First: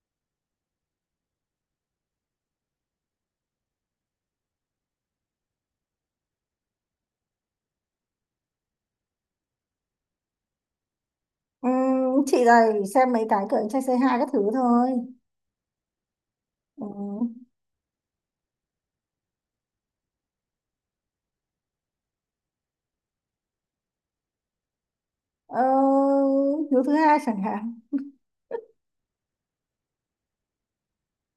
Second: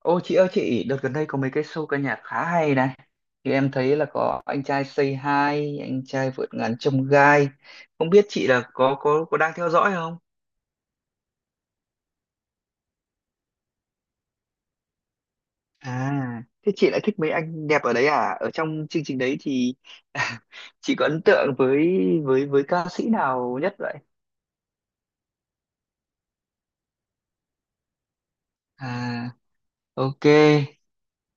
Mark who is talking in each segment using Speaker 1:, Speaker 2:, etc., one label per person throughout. Speaker 1: Ô chị ơi chị, đợt gần đây có mấy cái show ca nhạc khá hay này. Thì em thấy là có anh trai Say Hi, anh trai vượt ngàn chông gai. Không biết chị là có đang theo dõi không?
Speaker 2: Ừ, chị này xem mấy cái kiểu trai c hai các thứ thôi.
Speaker 1: À, thế
Speaker 2: Ừ.
Speaker 1: chị lại thích mấy anh đẹp ở đấy à? Ở trong chương trình đấy thì chị có ấn tượng với với ca sĩ nào nhất vậy?
Speaker 2: ờ, Hiếu thứ hai chẳng hạn.
Speaker 1: À, ok.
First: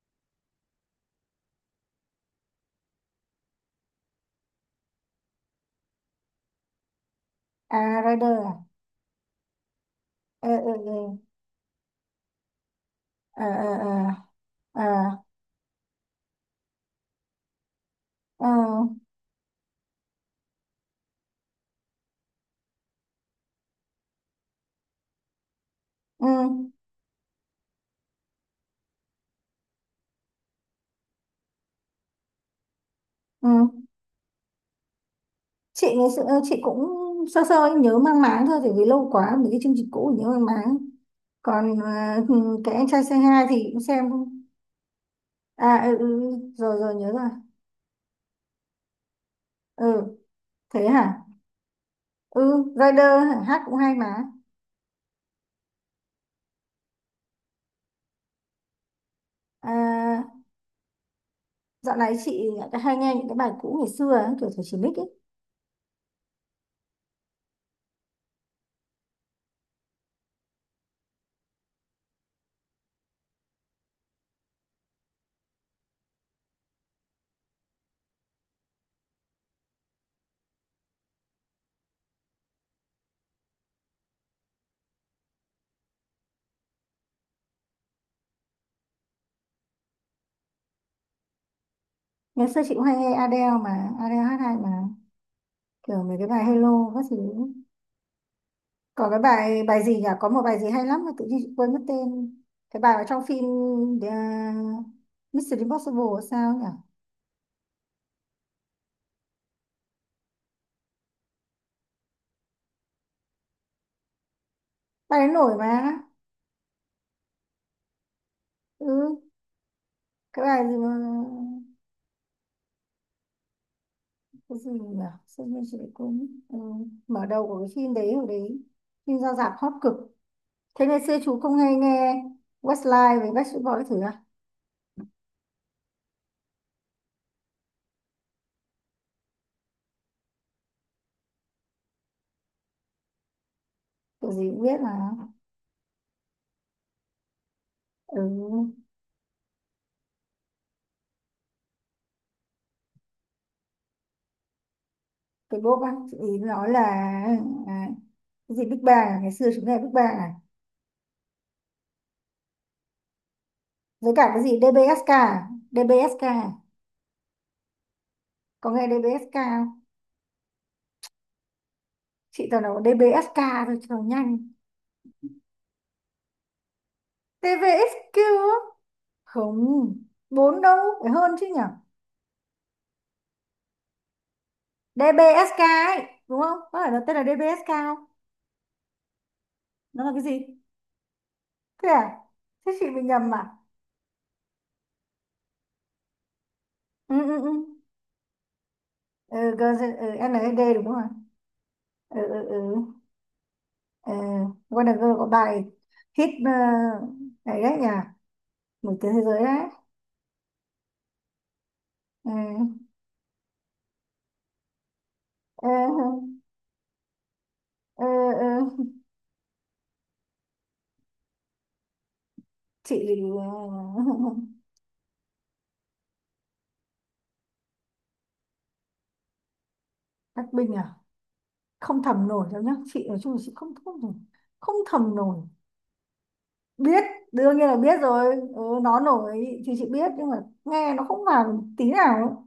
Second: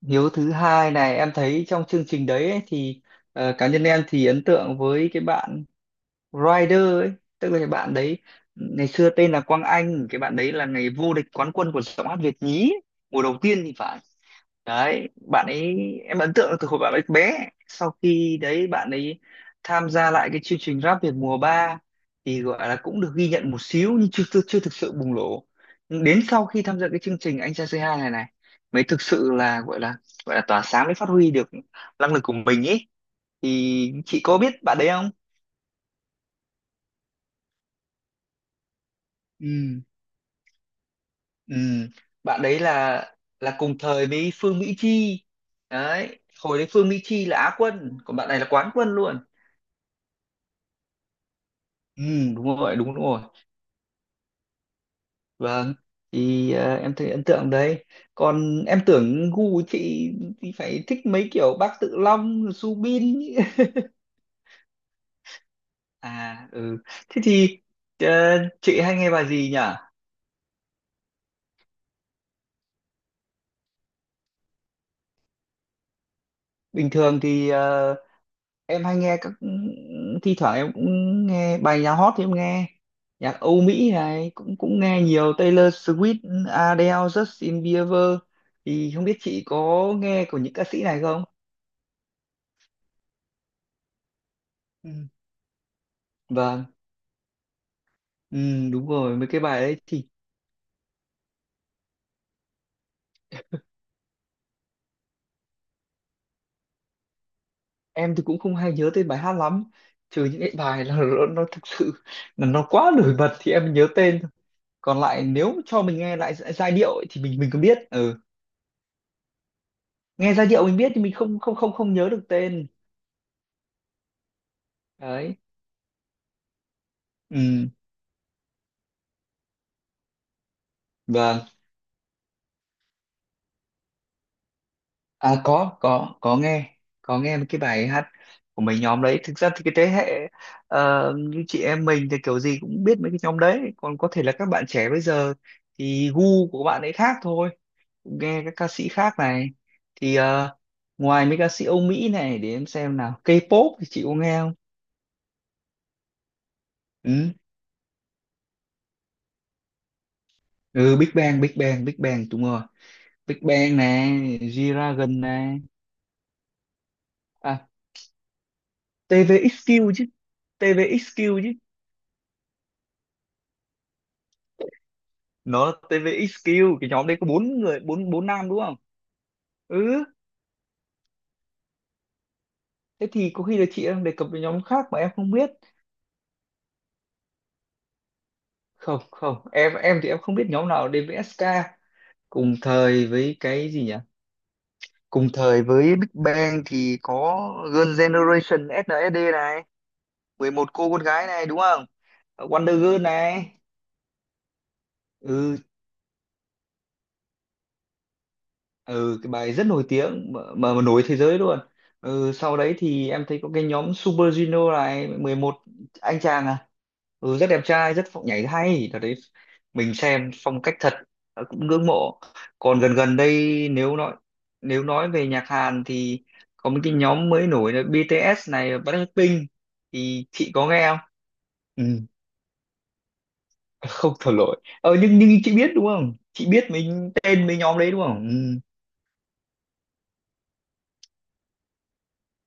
Speaker 1: Hiếu thứ hai này em thấy trong chương trình đấy ấy, thì cá nhân em thì ấn tượng với cái bạn Rider ấy, tức là cái bạn
Speaker 2: À,
Speaker 1: đấy
Speaker 2: Rider à?
Speaker 1: ngày xưa tên là Quang Anh. Cái bạn
Speaker 2: Ờ,
Speaker 1: đấy là
Speaker 2: ờ,
Speaker 1: ngày vô địch quán quân của giọng hát Việt nhí mùa đầu
Speaker 2: ờ,
Speaker 1: tiên
Speaker 2: ờ,
Speaker 1: thì phải.
Speaker 2: ờ, ờ,
Speaker 1: Đấy, bạn ấy em ấn tượng từ hồi bạn ấy bé. Sau khi
Speaker 2: ờ,
Speaker 1: đấy
Speaker 2: ờ,
Speaker 1: bạn ấy tham gia lại cái chương trình Rap Việt mùa 3 thì gọi là cũng được ghi nhận một xíu nhưng chưa chưa, chưa thực sự bùng nổ. Nhưng đến
Speaker 2: ừ,
Speaker 1: sau khi tham gia cái chương trình Anh Trai Say Hi này này mới thực sự là gọi là gọi là tỏa sáng, mới phát huy được năng lực của mình ấy.
Speaker 2: ừ.
Speaker 1: Thì chị có biết bạn đấy không?
Speaker 2: Chị ngày xưa, chị cũng sơ sơ, nhớ mang máng thôi, tại vì lâu quá mấy cái chương
Speaker 1: Ừ.
Speaker 2: trình cũ nhớ mang máng.
Speaker 1: Ừ,
Speaker 2: Còn
Speaker 1: bạn đấy
Speaker 2: cái anh trai
Speaker 1: là
Speaker 2: c hai thì
Speaker 1: cùng
Speaker 2: cũng xem.
Speaker 1: thời với Phương Mỹ Chi
Speaker 2: À, ừ,
Speaker 1: đấy.
Speaker 2: ừ, ừ.
Speaker 1: Hồi đấy
Speaker 2: Rồi
Speaker 1: Phương
Speaker 2: rồi,
Speaker 1: Mỹ
Speaker 2: nhớ
Speaker 1: Chi
Speaker 2: rồi.
Speaker 1: là á quân còn bạn này là quán quân luôn.
Speaker 2: Ừ, thế hả.
Speaker 1: Ừ, đúng
Speaker 2: Ừ,
Speaker 1: rồi đúng rồi
Speaker 2: Rider hả, hát cũng hay mà.
Speaker 1: Vâng, thì em thấy ấn tượng đấy. Còn em tưởng gu của chị
Speaker 2: À,
Speaker 1: thì phải thích mấy kiểu Bác Tự
Speaker 2: dạo này chị
Speaker 1: Long,
Speaker 2: lại hay nghe
Speaker 1: Subin.
Speaker 2: những cái bài cũ ngày xưa ấy, kiểu Thủy Chỉ Bích ấy.
Speaker 1: À ừ, thế thì ờ, chị hay nghe bài gì nhỉ? Bình thường thì em hay nghe các thi thoảng em cũng nghe bài nhạc hot thì em nghe nhạc Âu Mỹ này, cũng cũng nghe nhiều Taylor Swift, Adele, Justin Bieber, thì không biết chị có nghe của những ca sĩ này không?
Speaker 2: Ngày xưa chị cũng hay nghe Adele mà, Adele hát hay mà.
Speaker 1: Ừ.
Speaker 2: Kiểu mấy cái bài
Speaker 1: Vâng,
Speaker 2: Hello các thứ.
Speaker 1: ừ, đúng
Speaker 2: Có
Speaker 1: rồi
Speaker 2: cái
Speaker 1: mấy cái bài
Speaker 2: bài
Speaker 1: đấy
Speaker 2: bài gì nhỉ?
Speaker 1: thì
Speaker 2: Có một bài gì hay lắm mà tự nhiên chị quên mất tên. Cái bài ở trong phim, uh, Mission Impossible hay sao nhỉ?
Speaker 1: em thì cũng không hay nhớ tên bài hát lắm, trừ những cái bài là nó thực sự là nó quá nổi bật thì em nhớ tên thôi. Còn
Speaker 2: Bài
Speaker 1: lại
Speaker 2: đấy
Speaker 1: nếu
Speaker 2: nổi
Speaker 1: cho
Speaker 2: mà.
Speaker 1: mình nghe lại giai điệu ấy, thì mình cũng biết, ừ.
Speaker 2: Ừ,
Speaker 1: Nghe
Speaker 2: cái
Speaker 1: giai
Speaker 2: bài
Speaker 1: điệu
Speaker 2: gì
Speaker 1: mình
Speaker 2: mà...
Speaker 1: biết thì mình không không không không nhớ được tên.
Speaker 2: Cái gì nhỉ?
Speaker 1: Đấy,
Speaker 2: Sao nhiên chị lại quên. Ừ. Mở đầu của cái
Speaker 1: ừ.
Speaker 2: phim đấy hồi đấy. Phim ra rạp hot cực. Thế ngày xưa chú
Speaker 1: Vâng,
Speaker 2: không hay nghe Westlife với Backstreet Boys thử?
Speaker 1: à có có nghe mấy cái bài hát của mấy nhóm đấy. Thực ra thì cái thế hệ như chị em mình thì kiểu gì cũng biết mấy cái nhóm đấy, còn có thể là
Speaker 2: Tụi gì
Speaker 1: các
Speaker 2: cũng
Speaker 1: bạn
Speaker 2: biết
Speaker 1: trẻ
Speaker 2: mà.
Speaker 1: bây giờ thì gu của các bạn ấy khác thôi,
Speaker 2: Ừ.
Speaker 1: nghe các ca sĩ khác này. Thì ngoài mấy ca sĩ Âu Mỹ này, để em xem nào, K-pop thì chị có nghe không?
Speaker 2: Cái bốp á chị ý nói là,
Speaker 1: Ừ,
Speaker 2: à, cái gì Big Bang à? Ngày xưa chúng ta là Big Bang à?
Speaker 1: ừ Big Bang đúng rồi. Big Bang này,
Speaker 2: Với cả cái gì DBSK
Speaker 1: G-Dragon
Speaker 2: à?
Speaker 1: này,
Speaker 2: DBSK à?
Speaker 1: à
Speaker 2: Có nghe DBSK
Speaker 1: TVXQ
Speaker 2: không?
Speaker 1: chứ, TVXQ chứ.
Speaker 2: Chị toàn nói DBSK thôi cho nhanh.
Speaker 1: Nó TVXQ, cái nhóm đấy có bốn người, bốn
Speaker 2: TVXQ
Speaker 1: bốn nam
Speaker 2: á?
Speaker 1: đúng không?
Speaker 2: Không,
Speaker 1: Ừ,
Speaker 2: bốn đâu, phải hơn chứ nhở?
Speaker 1: thế thì có khi là chị đang đề cập với nhóm khác mà em không biết.
Speaker 2: DBSK ấy, đúng không, có phải nó tên là DBSK không?
Speaker 1: Không không em em
Speaker 2: Nó
Speaker 1: thì
Speaker 2: là
Speaker 1: em
Speaker 2: cái
Speaker 1: không
Speaker 2: gì?
Speaker 1: biết nhóm nào DVSK.
Speaker 2: Thế à.
Speaker 1: Cùng
Speaker 2: Thế chị bị
Speaker 1: thời
Speaker 2: nhầm
Speaker 1: với
Speaker 2: à?
Speaker 1: cái gì nhỉ? Cùng thời với Big Bang thì
Speaker 2: Ừ, ừ,
Speaker 1: có
Speaker 2: ừ,
Speaker 1: Girl Generation SNSD
Speaker 2: ừ,
Speaker 1: này,
Speaker 2: ừ,
Speaker 1: 11
Speaker 2: NSD đúng
Speaker 1: cô
Speaker 2: không
Speaker 1: con
Speaker 2: ạ?
Speaker 1: gái này đúng không?
Speaker 2: Ừ, ừ,
Speaker 1: Ờ,
Speaker 2: ừ,
Speaker 1: Wonder Girl này.
Speaker 2: ờ, Wonder Girl có
Speaker 1: Ừ,
Speaker 2: bài hit, này đấy nhỉ, nổi tiếng
Speaker 1: ừ
Speaker 2: thế
Speaker 1: cái
Speaker 2: giới
Speaker 1: bài
Speaker 2: đấy.
Speaker 1: rất nổi tiếng mà, mà nổi thế giới luôn.
Speaker 2: Ờ,
Speaker 1: Ừ sau đấy thì em thấy có cái nhóm Super Junior này, 11
Speaker 2: ờ,
Speaker 1: anh chàng à. Ừ, rất đẹp trai,
Speaker 2: ờ,
Speaker 1: rất phong nhảy
Speaker 2: ờ,
Speaker 1: hay. Đợt đấy mình xem phong cách thật, ờ, cũng ngưỡng mộ. Còn gần
Speaker 2: chị
Speaker 1: gần đây nếu nói, nếu nói về nhạc Hàn thì có một cái nhóm mới nổi là BTS này, Blackpink, thì chị
Speaker 2: Cát
Speaker 1: có
Speaker 2: Bình
Speaker 1: nghe
Speaker 2: à.
Speaker 1: không? Ừ,
Speaker 2: Không thầm nổi đâu nhá, chị nói chung là chị không không
Speaker 1: không
Speaker 2: thầm.
Speaker 1: thổ lỗi.
Speaker 2: Không
Speaker 1: Ờ,
Speaker 2: thầm
Speaker 1: nhưng
Speaker 2: nổi.
Speaker 1: chị biết đúng không, chị biết
Speaker 2: Biết.
Speaker 1: mình tên
Speaker 2: Đương
Speaker 1: mấy
Speaker 2: nhiên là
Speaker 1: nhóm đấy
Speaker 2: biết
Speaker 1: đúng không?
Speaker 2: rồi.
Speaker 1: Ừ.
Speaker 2: Ừ, nó nổi thì chị biết nhưng mà nghe nó không vào tí nào ấy.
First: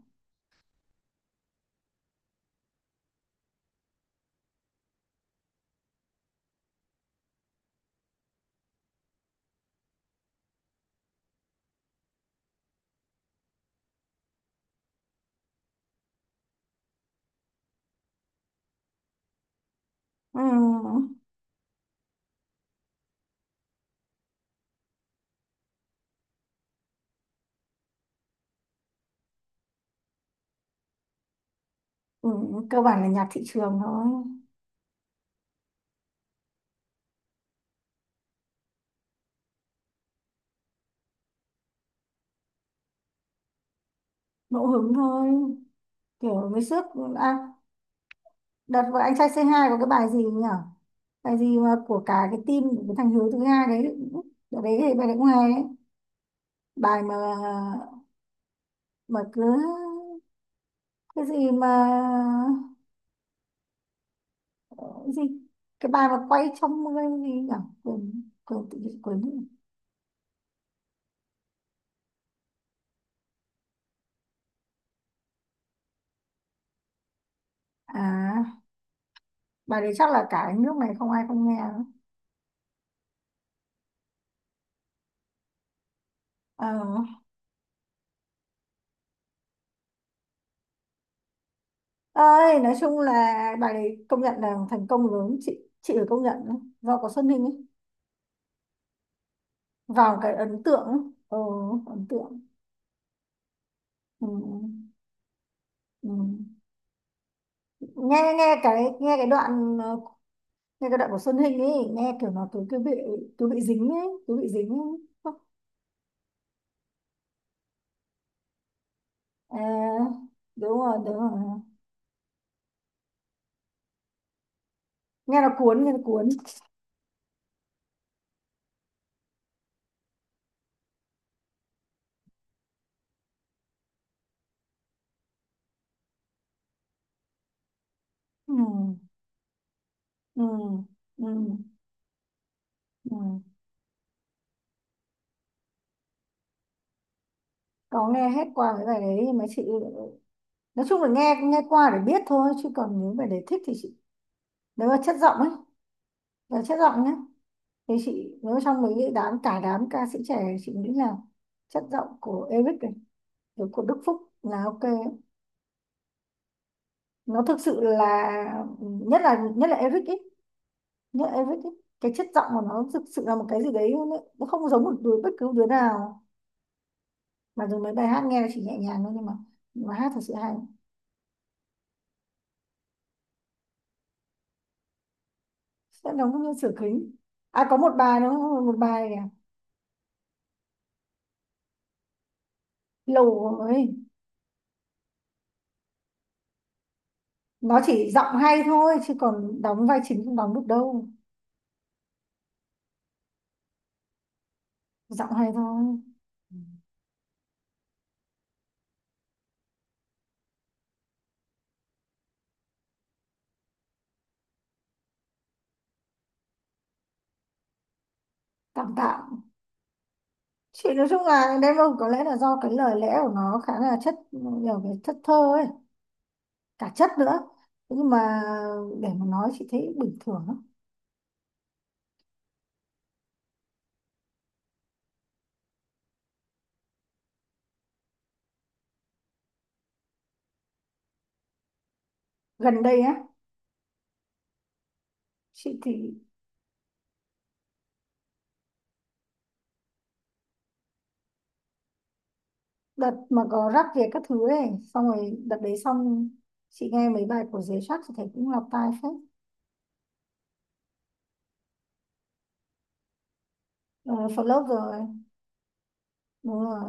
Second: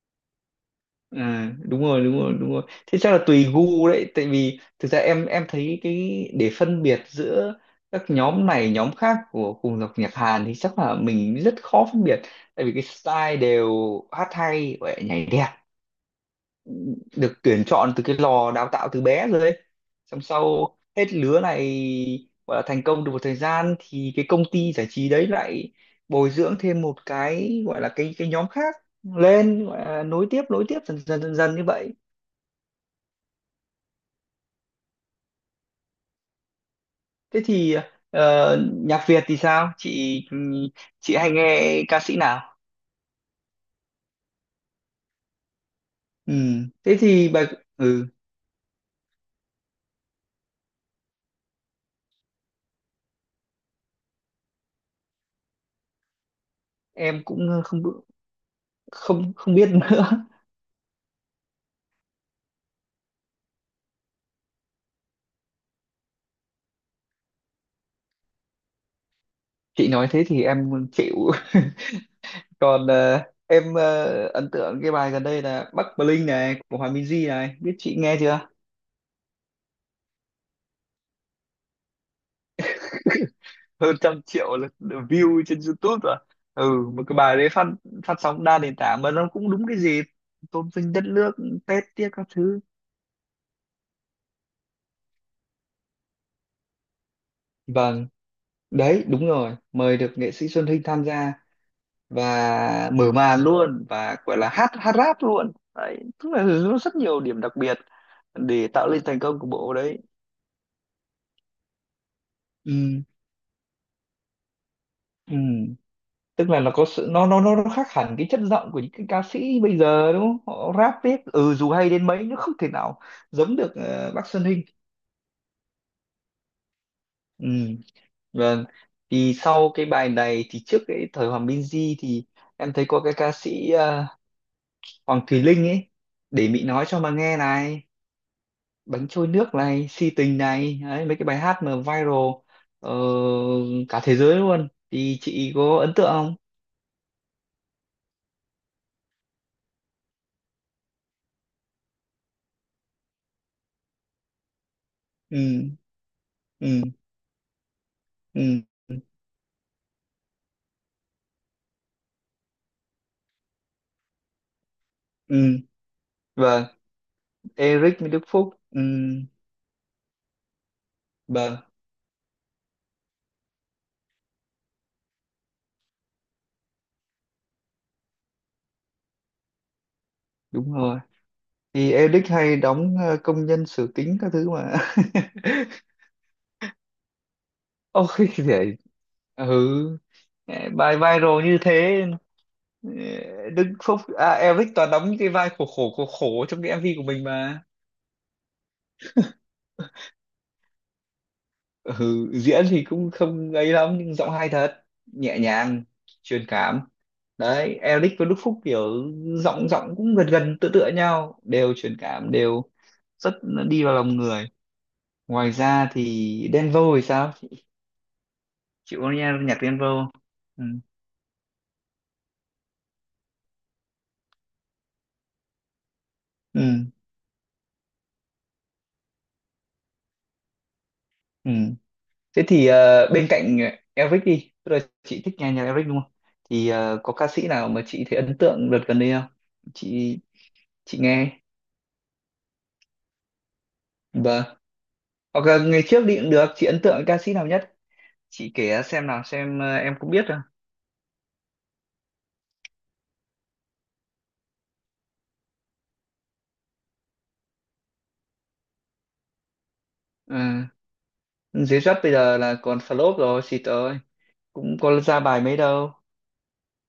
Speaker 1: À, đúng rồi, thế chắc là tùy gu đấy. Tại vì thực ra em thấy cái để phân biệt giữa các nhóm này nhóm khác của cùng dòng nhạc Hàn thì chắc là mình rất khó phân biệt, tại vì cái style đều hát hay và nhảy đẹp, được tuyển chọn từ cái lò đào tạo từ bé rồi ấy. Xong
Speaker 2: Ừ,
Speaker 1: sau hết lứa này gọi là thành công được một thời gian thì cái công ty giải trí đấy lại bồi dưỡng thêm một cái gọi là cái nhóm khác lên, gọi là nối tiếp, nối tiếp dần dần như vậy.
Speaker 2: ừ, cơ bản là nhạc thị trường thôi.
Speaker 1: Thế thì nhạc Việt thì sao? Chị hay nghe ca sĩ nào?
Speaker 2: Ngẫu hứng thôi,
Speaker 1: Ừ.
Speaker 2: kiểu với sức.
Speaker 1: Thế thì bài,
Speaker 2: À,
Speaker 1: ừ
Speaker 2: đợt vừa anh trai c hai có cái bài gì nhỉ? Bài gì mà của cả cái team của cái thằng Hiếu thứ hai đấy. Đợt đấy thì bài đấy cũng hay đấy. Bài mà
Speaker 1: em cũng không
Speaker 2: mà
Speaker 1: không
Speaker 2: cứ
Speaker 1: không biết nữa.
Speaker 2: cái gì mà, cái gì, cái bài mà quay trong mưa hay gì nhỉ? Quên quên tự nhiên quên nữa.
Speaker 1: Chị nói thế thì em chịu. Còn em ấn tượng cái bài gần đây là Bắc Bling này của Hòa Minzy này, biết chị nghe chưa?
Speaker 2: À, bài đấy chắc là cả cái nước này không ai không nghe nữa.
Speaker 1: Hơn trăm triệu lượt view trên YouTube rồi.
Speaker 2: Ờ
Speaker 1: Ừ, một cái bài đấy phát, phát sóng đa nền tảng mà nó cũng đúng cái gì, tôn vinh đất nước, Tết tiếc các
Speaker 2: ơi,
Speaker 1: thứ.
Speaker 2: nói chung là bài đấy công nhận là thành công lớn, chị phải công nhận đấy. Do có Xuân Ninh ấy
Speaker 1: Vâng. Đấy, đúng rồi, mời được
Speaker 2: vào
Speaker 1: nghệ
Speaker 2: cái
Speaker 1: sĩ
Speaker 2: ấn
Speaker 1: Xuân
Speaker 2: tượng
Speaker 1: Hinh
Speaker 2: ấy.
Speaker 1: tham gia
Speaker 2: Ờ, ấn tượng.
Speaker 1: và mở màn luôn và
Speaker 2: Ừ.
Speaker 1: gọi là hát, hát rap luôn đấy,
Speaker 2: Ừ.
Speaker 1: tức là nó rất nhiều điểm đặc biệt
Speaker 2: nghe
Speaker 1: để tạo lên
Speaker 2: nghe
Speaker 1: thành
Speaker 2: cái
Speaker 1: công của bộ
Speaker 2: đoạn
Speaker 1: đấy.
Speaker 2: ờ, Nghe cái đoạn của Xuân Hinh ấy, nghe kiểu nó cứ cứ bị,
Speaker 1: ừ,
Speaker 2: cứ bị dính ấy, cứ bị dính ấy. Không.
Speaker 1: ừ. Tức là nó có sự, nó khác hẳn cái chất giọng của những cái ca
Speaker 2: À,
Speaker 1: sĩ bây giờ đúng không, họ
Speaker 2: đúng
Speaker 1: rap
Speaker 2: rồi đúng
Speaker 1: viết
Speaker 2: rồi.
Speaker 1: ừ dù hay đến mấy nó không thể nào giống được bác Xuân Hinh.
Speaker 2: Nghe nó cuốn, nghe nó cuốn.
Speaker 1: Ừ. Vâng, thì sau cái bài này thì trước cái thời Hoàng Minh Di thì em thấy có cái ca sĩ Hoàng Thùy Linh ấy, để Mị nói cho mà nghe này,
Speaker 2: Ừ,
Speaker 1: bánh trôi nước này, si tình
Speaker 2: ừ,
Speaker 1: này, đấy, mấy cái
Speaker 2: ừ,
Speaker 1: bài hát mà viral ờ,
Speaker 2: ừ.
Speaker 1: cả thế giới luôn, thì chị có ấn tượng không?
Speaker 2: Có nghe hết qua cái bài đấy nhưng mà chị, nói chung là nghe nghe qua để biết thôi, chứ còn nếu mà để thích thì chị, nếu mà chất giọng ấy,
Speaker 1: Ừ
Speaker 2: là chất
Speaker 1: ừ
Speaker 2: giọng nhé, thì chị,
Speaker 1: ừ
Speaker 2: nếu trong mấy cái đám cả đám ca sĩ trẻ, chị nghĩ là chất giọng của Eric này, rồi của Đức Phúc là ok.
Speaker 1: ừ, vâng.
Speaker 2: Nó thực sự
Speaker 1: Eric Đức Phúc,
Speaker 2: là
Speaker 1: ừ,
Speaker 2: nhất, là nhất là Eric ấy. Nhớ
Speaker 1: vâng
Speaker 2: Eric ấy, cái chất giọng của nó thực sự là một cái gì đấy luôn ấy. Nó không giống một đứa, bất cứ đứa nào, mà dù mấy bài hát nghe chỉ nhẹ nhàng thôi, nhưng mà hát thật sự hay.
Speaker 1: đúng rồi, thì Eric hay đóng công nhân sửa kính các thứ mà.
Speaker 2: Sẽ đóng như sửa kính. À, có một bài
Speaker 1: Ôi
Speaker 2: nó, một
Speaker 1: để,
Speaker 2: bài này,
Speaker 1: ừ, bài viral như thế. Ừ,
Speaker 2: lầu
Speaker 1: Đức
Speaker 2: ấy.
Speaker 1: Phúc à, Eric toàn đóng những cái vai khổ khổ khổ khổ trong cái MV của mình mà.
Speaker 2: Nó chỉ giọng hay thôi chứ còn đóng vai chính không đóng được đâu.
Speaker 1: Ừ, diễn thì cũng không ấy lắm nhưng giọng hay thật,
Speaker 2: Giọng
Speaker 1: nhẹ
Speaker 2: hay thôi.
Speaker 1: nhàng, truyền cảm. Đấy, Eric và Đức Phúc kiểu giọng giọng cũng gần gần tựa tựa nhau, đều truyền cảm, đều rất đi vào lòng người. Ngoài ra thì Denvo thì sao,
Speaker 2: Tạm
Speaker 1: chị có nghe
Speaker 2: tạm.
Speaker 1: nhạc Denvo? Ừ.
Speaker 2: Chị nói chung là đêm, có lẽ là do cái lời lẽ của nó khá là chất, nhiều cái chất thơ ấy,
Speaker 1: Ừ.
Speaker 2: cả chất nữa. Thế nhưng mà để mà nói chị thấy bình thường lắm.
Speaker 1: Ừ. Thế thì bên cạnh Eric đi, tức là chị thích nghe nhạc Eric đúng không? Thì có ca sĩ nào mà chị thấy ấn tượng đợt gần đây không? Chị nghe.
Speaker 2: Gần đây á.
Speaker 1: Vâng. Hoặc là
Speaker 2: Chị
Speaker 1: ngày trước
Speaker 2: thì,
Speaker 1: đi cũng được, chị ấn tượng ca sĩ nào nhất? Chị kể xem nào xem, em cũng biết rồi.
Speaker 2: đợt mà có rắc về các thứ ấy, xong rồi đợt đấy xong chị nghe mấy bài của Giới Sắc thì thấy cũng lọt tai phết.
Speaker 1: Ừ. Dưới rap bây giờ là còn flop rồi, xịt ơi.
Speaker 2: Ờ, phần lớp
Speaker 1: Cũng
Speaker 2: rồi.
Speaker 1: có ra bài mấy đâu.
Speaker 2: Đúng rồi.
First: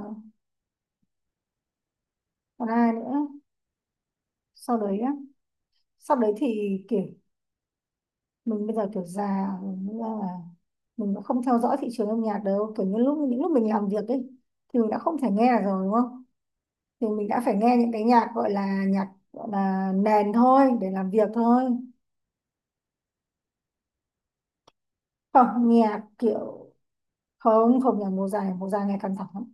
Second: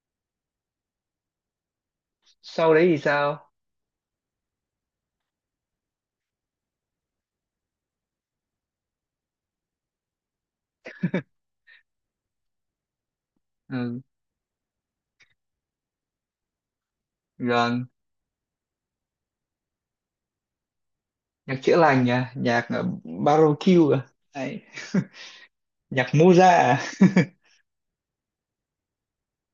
Speaker 2: Còn
Speaker 1: Sau đấy
Speaker 2: ai
Speaker 1: thì
Speaker 2: nữa,
Speaker 1: sao?
Speaker 2: sau đấy á, sau đấy thì kiểu mình bây giờ kiểu già rồi, nên là mình cũng không theo dõi thị trường âm nhạc đâu, kiểu như lúc, những lúc mình làm
Speaker 1: Ừ.
Speaker 2: việc ấy thì mình đã không thể nghe rồi đúng không, thì mình đã phải nghe
Speaker 1: Gần.
Speaker 2: những cái nhạc gọi là, nhạc gọi là nền thôi, để làm việc
Speaker 1: Nhạc
Speaker 2: thôi.
Speaker 1: chữa lành à, nhạc barbecue à. Đấy.
Speaker 2: Không, nhạc
Speaker 1: Nhạc Moza
Speaker 2: kiểu
Speaker 1: à.
Speaker 2: không không nhạc mùa dài, mùa dài ngày càng thẳng.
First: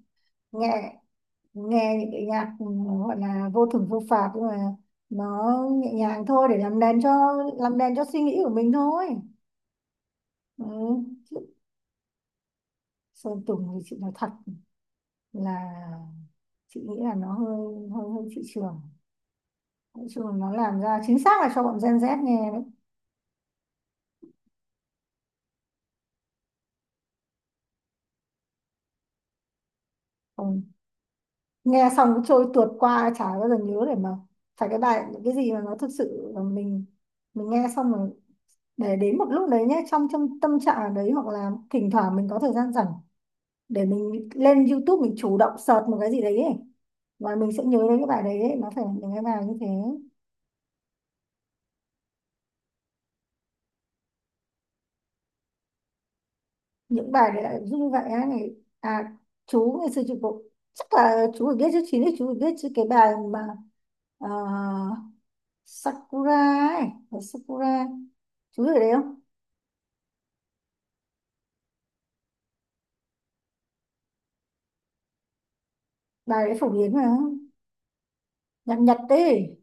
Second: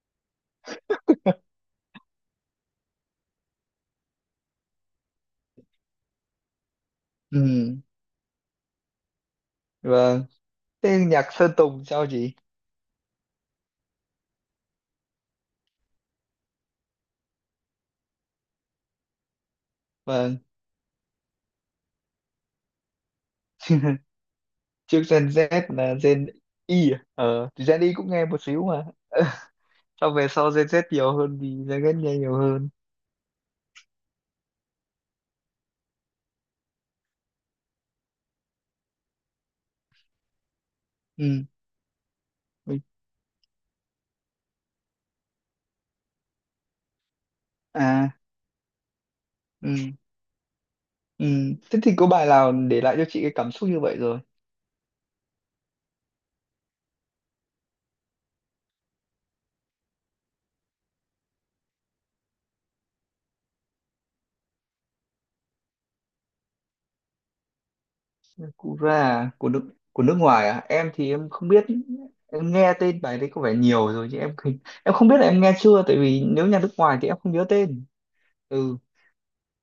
Speaker 2: nghe nghe những cái nhạc, ừ, gọi là vô thưởng vô phạt nhưng mà nó nhẹ nhàng thôi, để làm đèn cho,
Speaker 1: Ừ.
Speaker 2: làm đèn cho suy nghĩ của mình thôi.
Speaker 1: Vâng.
Speaker 2: Ừ.
Speaker 1: Thế nhạc
Speaker 2: Chứ
Speaker 1: Sơn Tùng sao chị?
Speaker 2: Sơn Tùng thì chị nói thật là chị nghĩ là nó hơi hơi hơi thị trường. Nói chung là
Speaker 1: Vâng,
Speaker 2: nó làm ra chính xác là cho bọn Gen Z nghe đấy.
Speaker 1: trước Gen Z là Gen Y à? Ờ, thì Gen Y cũng nghe một xíu mà. Sau về sau
Speaker 2: Còn
Speaker 1: Gen Z nhiều hơn vì Gen
Speaker 2: nghe
Speaker 1: Z
Speaker 2: xong
Speaker 1: nghe
Speaker 2: cứ
Speaker 1: nhiều
Speaker 2: trôi tuột
Speaker 1: hơn.
Speaker 2: qua chả bao giờ nhớ, để mà phải cái bài cái gì mà nó thực sự là mình nghe xong rồi, để đến một lúc đấy nhé, trong trong tâm trạng ở đấy, hoặc
Speaker 1: Ừ,
Speaker 2: là thỉnh thoảng mình có thời gian
Speaker 1: mình-
Speaker 2: rảnh, để mình lên YouTube mình chủ động search một cái gì đấy ấy. Và mình sẽ nhớ đến cái
Speaker 1: à,
Speaker 2: bài đấy ấy. Nó phải là những cái bài như thế.
Speaker 1: ừ, ừ. Thế thì có bài nào để lại cho chị cái cảm xúc như vậy rồi?
Speaker 2: Những bài đấy là giúp như vậy á? Này à, chú ngày xưa chú cũng, chắc là chú phải biết chứ, chín thì chú phải biết chứ, cái bài mà ờ, Sakura ấy, bài Sakura chú biết
Speaker 1: Cú
Speaker 2: đấy
Speaker 1: ra
Speaker 2: không?
Speaker 1: à? Của nước, của nước ngoài à? Em thì em không biết, em nghe tên bài đấy có vẻ nhiều rồi chứ em không biết là em nghe chưa, tại vì
Speaker 2: Bài
Speaker 1: nếu
Speaker 2: đấy
Speaker 1: nhà
Speaker 2: phổ
Speaker 1: nước
Speaker 2: biến
Speaker 1: ngoài
Speaker 2: mà.
Speaker 1: thì em không nhớ tên. Ừ.
Speaker 2: Nhạc Nhật đấy.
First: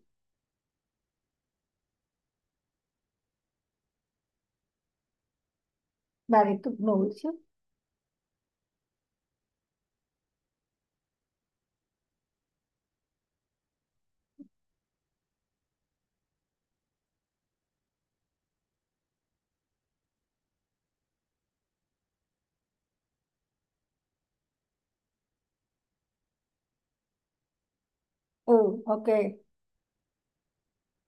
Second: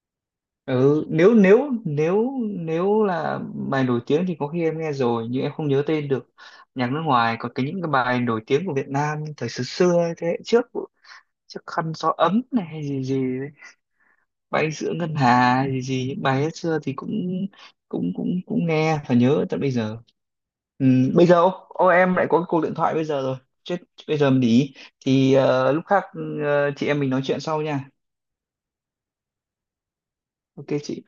Speaker 1: Ừ nếu nếu nếu nếu là bài nổi tiếng thì có khi em nghe rồi nhưng em không nhớ tên được.
Speaker 2: Bài đấy cực
Speaker 1: Nhạc nước
Speaker 2: nổi chứ.
Speaker 1: ngoài, còn cái những cái bài nổi tiếng của Việt Nam thời xưa xưa ấy, thế hệ trước, trước khăn gió ấm này hay gì gì ấy, bay giữa ngân hà hay gì gì, những bài hết xưa thì cũng cũng cũng cũng nghe và nhớ tận bây giờ. Ừ, bây giờ ô, ô, em lại có cái cuộc điện thoại bây giờ rồi. Chết, bây giờ mình đi, thì lúc khác chị em mình nói chuyện sau nha.
Speaker 2: Ừ, ok.
Speaker 1: Ok chị.